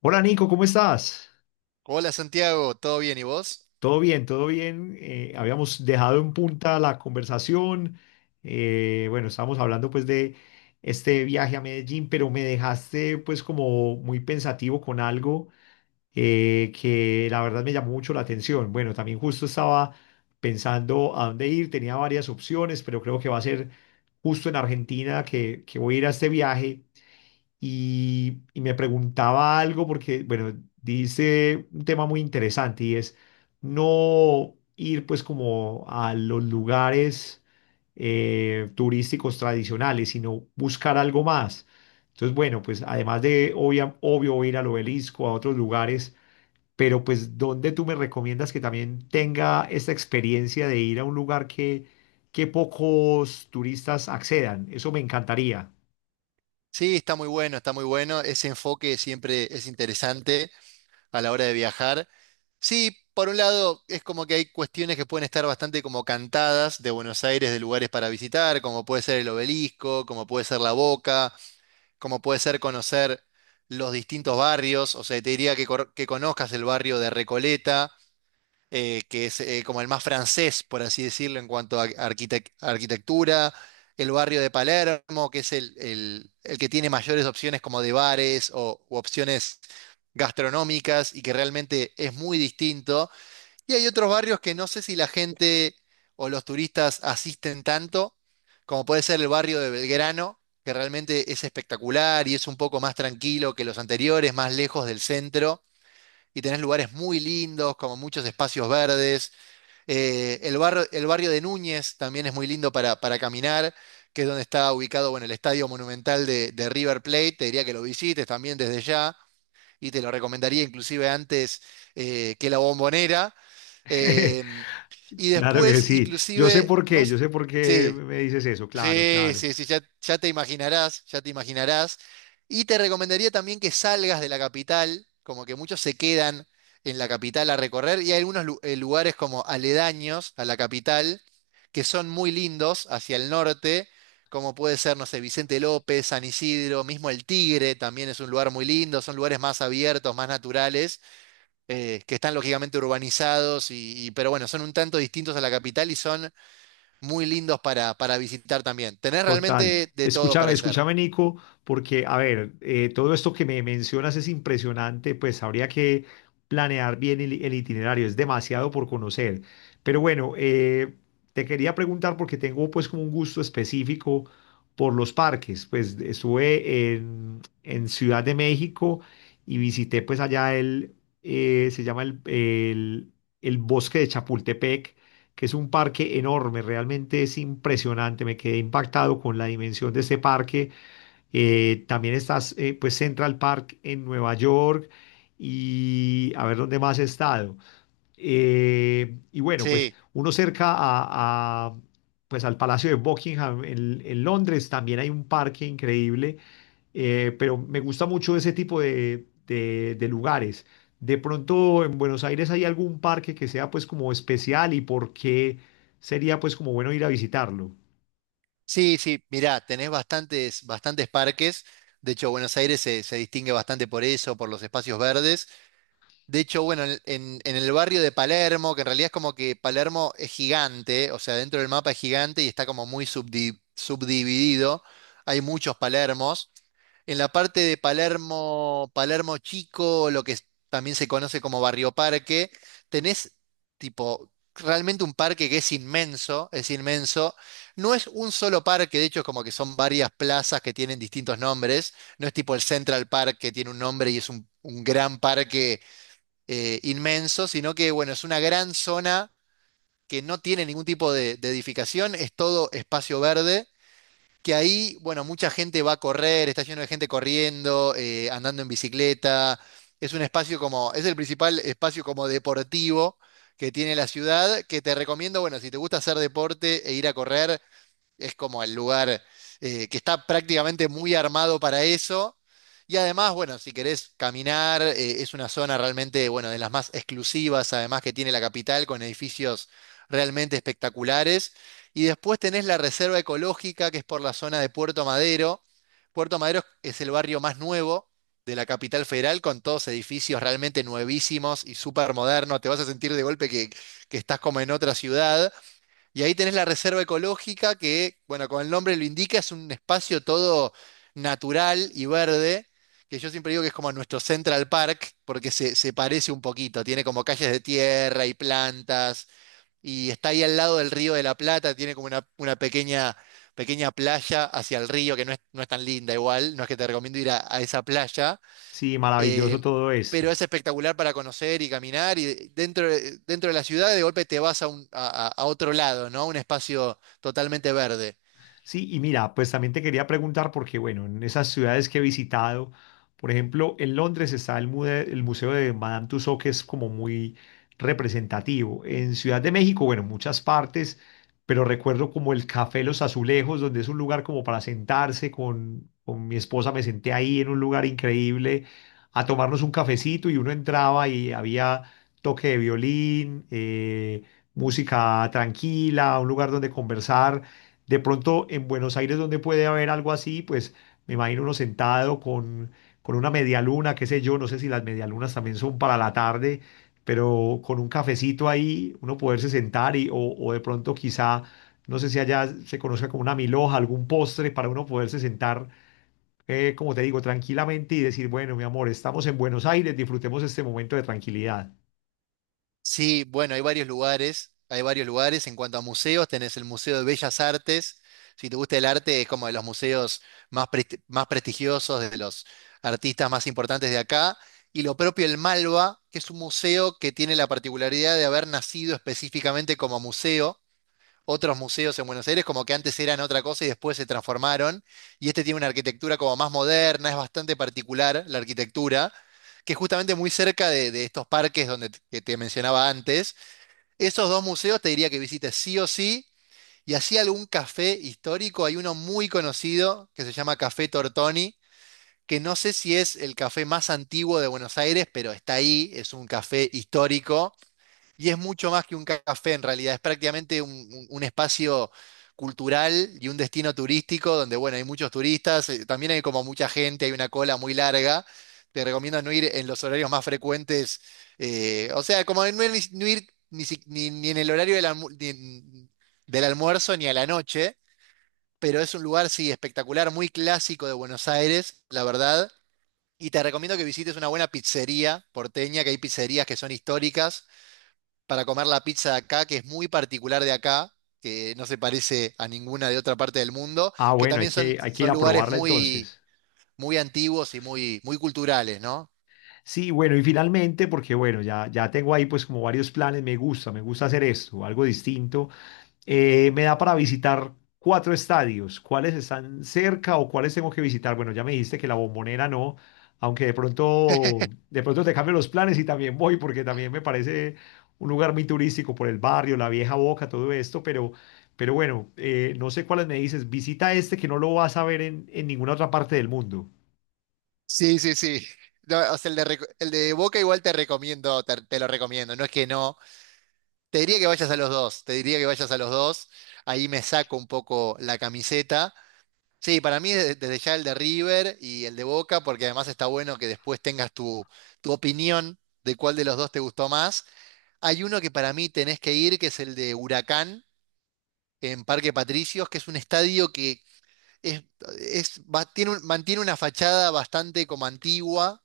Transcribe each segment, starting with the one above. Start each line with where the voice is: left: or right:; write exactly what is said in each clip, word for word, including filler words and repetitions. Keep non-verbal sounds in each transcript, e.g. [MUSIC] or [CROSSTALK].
left: Hola, Nico, ¿cómo estás?
right: Hola Santiago, ¿todo bien y vos?
left: Todo bien, todo bien. Eh, habíamos dejado en punta la conversación. Eh, bueno, estábamos hablando pues de este viaje a Medellín, pero me dejaste pues como muy pensativo con algo eh, que la verdad me llamó mucho la atención. Bueno, también justo estaba pensando a dónde ir, tenía varias opciones, pero creo que va a ser justo en Argentina que, que voy a ir a este viaje. y, y me preguntaba algo porque, bueno, dice un tema muy interesante y es no ir pues como a los lugares eh, turísticos tradicionales, sino buscar algo más. Entonces, bueno, pues además de obvia- obvio ir al Obelisco, a otros lugares, pero pues ¿dónde tú me recomiendas que también tenga esta experiencia de ir a un lugar que, que pocos turistas accedan? Eso me encantaría.
right: Sí, está muy bueno, está muy bueno. Ese enfoque siempre es interesante a la hora de viajar. Sí, por un lado es como que hay cuestiones que pueden estar bastante como cantadas de Buenos Aires, de lugares para visitar, como puede ser el Obelisco, como puede ser La Boca, como puede ser conocer los distintos barrios. O sea, te diría que, cor- que conozcas el barrio de Recoleta, eh, que es eh, como el más francés, por así decirlo, en cuanto a arquitec- arquitectura, el barrio de Palermo, que es el, el- el que tiene mayores opciones como de bares o u opciones gastronómicas y que realmente es muy distinto. Y hay otros barrios que no sé si la gente o los turistas asisten tanto, como puede ser el barrio de Belgrano, que realmente es espectacular y es un poco más tranquilo que los anteriores, más lejos del centro, y tenés lugares muy lindos, como muchos espacios verdes, eh, el barrio, el barrio de Núñez también es muy lindo para, para caminar, que es donde está ubicado, bueno, el Estadio Monumental de, de River Plate. Te diría que lo visites también desde ya y te lo recomendaría inclusive antes eh, que la Bombonera.
left: [LAUGHS]
right: Eh, y
left: Claro que
right: después,
left: sí. Yo sé
right: inclusive,
left: por
right: no,
left: qué,
right: s-
left: yo sé por qué
right: sí,
left: me dices eso. Claro,
right: sí,
left: claro.
right: sí, sí, ya, ya te imaginarás, ya te imaginarás. Y te recomendaría también que salgas de la capital, como que muchos se quedan en la capital a recorrer y hay algunos lu- eh, lugares como aledaños a la capital que son muy lindos hacia el norte, como puede ser, no sé, Vicente López, San Isidro, mismo el Tigre también es un lugar muy lindo, son lugares más abiertos, más naturales, eh, que están lógicamente urbanizados, y, y- pero bueno, son un tanto distintos a la capital y son muy lindos para, para visitar también. Tenés
left: Total.
right: realmente de todo
left: Escúchame,
right: para hacer.
left: escúchame, Nico, porque, a ver, eh, todo esto que me mencionas es impresionante, pues habría que planear bien el, el itinerario, es demasiado por conocer. Pero bueno, eh, te quería preguntar porque tengo pues como un gusto específico por los parques, pues estuve en, en Ciudad de México y visité pues allá el, eh, se llama el, el el Bosque de Chapultepec, que es un parque enorme, realmente es impresionante, me quedé impactado con la dimensión de este parque. Eh, también está eh, pues Central Park en Nueva York y a ver dónde más he estado. Eh, y bueno, pues
right: Sí,
left: uno cerca a, a, pues al Palacio de Buckingham en, en Londres también hay un parque increíble, eh, pero me gusta mucho ese tipo de, de- de lugares. De pronto en Buenos Aires hay algún parque que sea pues como especial y por qué sería pues como bueno ir a visitarlo.
right: sí, sí. Mirá, tenés bastantes, bastantes parques. De hecho, Buenos Aires se, se distingue bastante por eso, por los espacios verdes. De hecho, bueno, en, en- en el barrio de Palermo, que en realidad es como que Palermo es gigante, o sea, dentro del mapa es gigante y está como muy subdi- subdividido. Hay muchos Palermos. En la parte de Palermo, Palermo Chico, lo que es- también se conoce como Barrio Parque, tenés tipo realmente un parque que es inmenso, es inmenso. No es un solo parque, de hecho es como que son varias plazas que tienen distintos nombres. No es tipo el Central Park que tiene un nombre y es un, un gran parque eh, inmenso, sino que bueno, es una gran zona que no tiene ningún tipo de de edificación, es todo espacio verde que ahí, bueno, mucha gente va a correr, está lleno de gente corriendo, eh, andando en bicicleta. Es un espacio como, es el principal espacio como deportivo que tiene la ciudad, que te recomiendo, bueno, si te gusta hacer deporte e ir a correr, es como el lugar eh, que está prácticamente muy armado para eso. Y además, bueno, si querés caminar, eh, es una zona realmente, bueno, de las más exclusivas, además que tiene la capital, con edificios realmente espectaculares. Y después tenés la reserva ecológica, que es por la zona de Puerto Madero. Puerto Madero es el barrio más nuevo de la capital federal, con todos edificios realmente nuevísimos y súper modernos. Te vas a sentir de golpe que, que estás como en otra ciudad. Y ahí tenés la reserva ecológica que, bueno, como el nombre lo indica, es un espacio todo natural y verde, que yo siempre digo que es como nuestro Central Park, porque se, se parece un poquito, tiene como calles de tierra y plantas, y está ahí al lado del río de la Plata, tiene como una, una pequeña, pequeña playa hacia el río, que no es, no es tan linda igual, no es que te recomiendo ir a a esa playa.
left: Sí,
right: eh,
left: maravilloso todo eso.
right: pero es espectacular para conocer y caminar y dentro, de- dentro de la ciudad de golpe te vas a, un- a- a- a otro lado, ¿no? Un espacio totalmente verde.
left: Sí, y mira, pues también te quería preguntar porque, bueno, en esas ciudades que he visitado, por ejemplo, en Londres está el, mude- el Museo de Madame Tussauds, que es como muy representativo. En Ciudad de México, bueno, muchas partes, pero recuerdo como el Café Los Azulejos, donde es un lugar como para sentarse con, con mi esposa, me senté ahí en un lugar increíble a tomarnos un cafecito y uno entraba y había toque de violín, eh, música tranquila, un lugar donde conversar de pronto en Buenos Aires, donde puede haber algo así, pues me imagino uno sentado con, con una media luna, qué sé yo, no sé si las medialunas también son para la tarde, pero con un cafecito ahí, uno poderse sentar y, o, o de pronto quizá, no sé si allá se conozca como una milhoja, algún postre para uno poderse sentar, eh, como te digo, tranquilamente y decir, bueno, mi amor, estamos en Buenos Aires, disfrutemos este momento de tranquilidad.
right: Sí, bueno, hay varios lugares, hay varios lugares. En cuanto a museos, tenés el Museo de Bellas Artes. Si te gusta el arte, es como de los museos más, presti- más prestigiosos, de los artistas más importantes de acá. Y lo propio el Malva, que es un museo que tiene la particularidad de haber nacido específicamente como museo. Otros museos en Buenos Aires, como que antes eran otra cosa y después se transformaron. Y este tiene una arquitectura como más moderna, es bastante particular la arquitectura, que es justamente muy cerca de, de estos parques donde t- que te mencionaba antes. Esos dos museos te diría que visites sí o sí. Y así algún café histórico, hay uno muy conocido que se llama Café Tortoni, que no sé si es el café más antiguo de Buenos Aires, pero está ahí, es un café histórico y es mucho más que un café en realidad, es prácticamente un, un- un espacio cultural y un destino turístico donde, bueno, hay muchos turistas, eh, también hay como mucha gente, hay una cola muy larga. Te recomiendo no ir en los horarios más frecuentes, eh, o sea, como no ir, ni, no ir ni si- ni- ni en el horario del, almu- ni en- del almuerzo ni a la noche, pero es un lugar, sí, espectacular, muy clásico de Buenos Aires, la verdad. Y te recomiendo que visites una buena pizzería porteña, que hay pizzerías que son históricas para comer la pizza de acá, que es muy particular de acá, que no se parece a ninguna de otra parte del mundo,
left: Ah,
right: que
left: bueno, hay
right: también son,
left: que, hay que ir
right: son
left: a
right: lugares
left: probarla
right: muy,
left: entonces.
right: muy antiguos y muy, muy culturales, ¿no?
left: Sí, bueno, y finalmente, porque bueno, ya, ya tengo ahí pues como varios planes, me gusta, me gusta hacer esto, algo distinto, eh, me da para visitar cuatro estadios, ¿cuáles están cerca o cuáles tengo que visitar? Bueno, ya me dijiste que la Bombonera no, aunque de pronto, de pronto te cambio los planes y también voy porque también me parece un lugar muy turístico por el barrio, la Vieja Boca, todo esto, pero, pero bueno, eh, no sé cuáles me dices, visita este que no lo vas a ver en, en ninguna otra parte del mundo.
right: Sí, sí, sí. No, o sea, el de, Reco- el de Boca igual te recomiendo, te, te lo recomiendo, no es que no. Te diría que vayas a los dos, te diría que vayas a los dos. Ahí me saco un poco la camiseta. Sí, para mí desde, desde ya el de River y el de Boca, porque además está bueno que después tengas tu, tu opinión de cuál de los dos te gustó más. Hay uno que para mí tenés que ir, que es el de Huracán en Parque Patricios, que es un estadio que es, es- va- tiene un- mantiene una fachada bastante como antigua,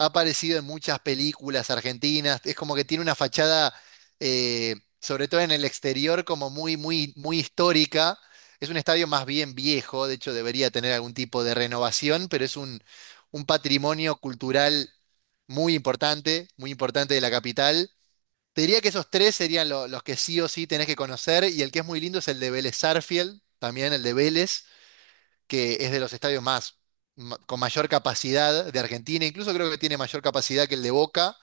right: ha aparecido en muchas películas argentinas, es como que tiene una fachada, eh, sobre todo en el exterior, como muy, muy, muy histórica. Es un estadio más bien viejo, de hecho debería tener algún tipo de renovación, pero es un, un patrimonio cultural muy importante, muy importante de la capital. Te diría que esos tres serían lo- los que sí o sí tenés que conocer y el que es muy lindo es el de Vélez Sarsfield, también el de Vélez, que es de los estadios más ma- con mayor capacidad de Argentina, incluso creo que tiene mayor capacidad que el de Boca.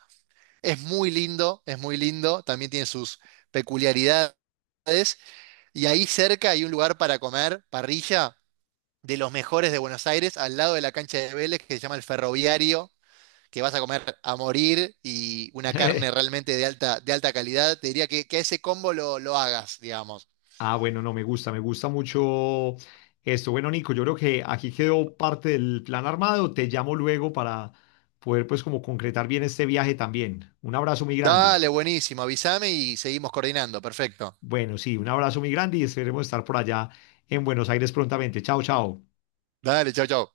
right: Es muy lindo, es muy lindo, también tiene sus peculiaridades y ahí cerca hay un lugar para comer, parrilla, de los mejores de Buenos Aires, al lado de la cancha de Vélez que se llama el Ferroviario, que vas a comer a morir y una carne
left: [LAUGHS]
right: realmente de alta, de alta calidad, te diría que, que ese combo lo, lo hagas, digamos.
left: Ah, bueno, no, me gusta, me gusta mucho esto. Bueno, Nico, yo creo que aquí quedó parte del plan armado. Te llamo luego para poder pues como concretar bien este viaje también. Un abrazo muy grande.
right: Dale, buenísimo, avísame y seguimos coordinando. Perfecto.
left: Bueno, sí, un abrazo muy grande y esperemos estar por allá en Buenos Aires prontamente. Chao, chao.
right: Dale, chau, chau.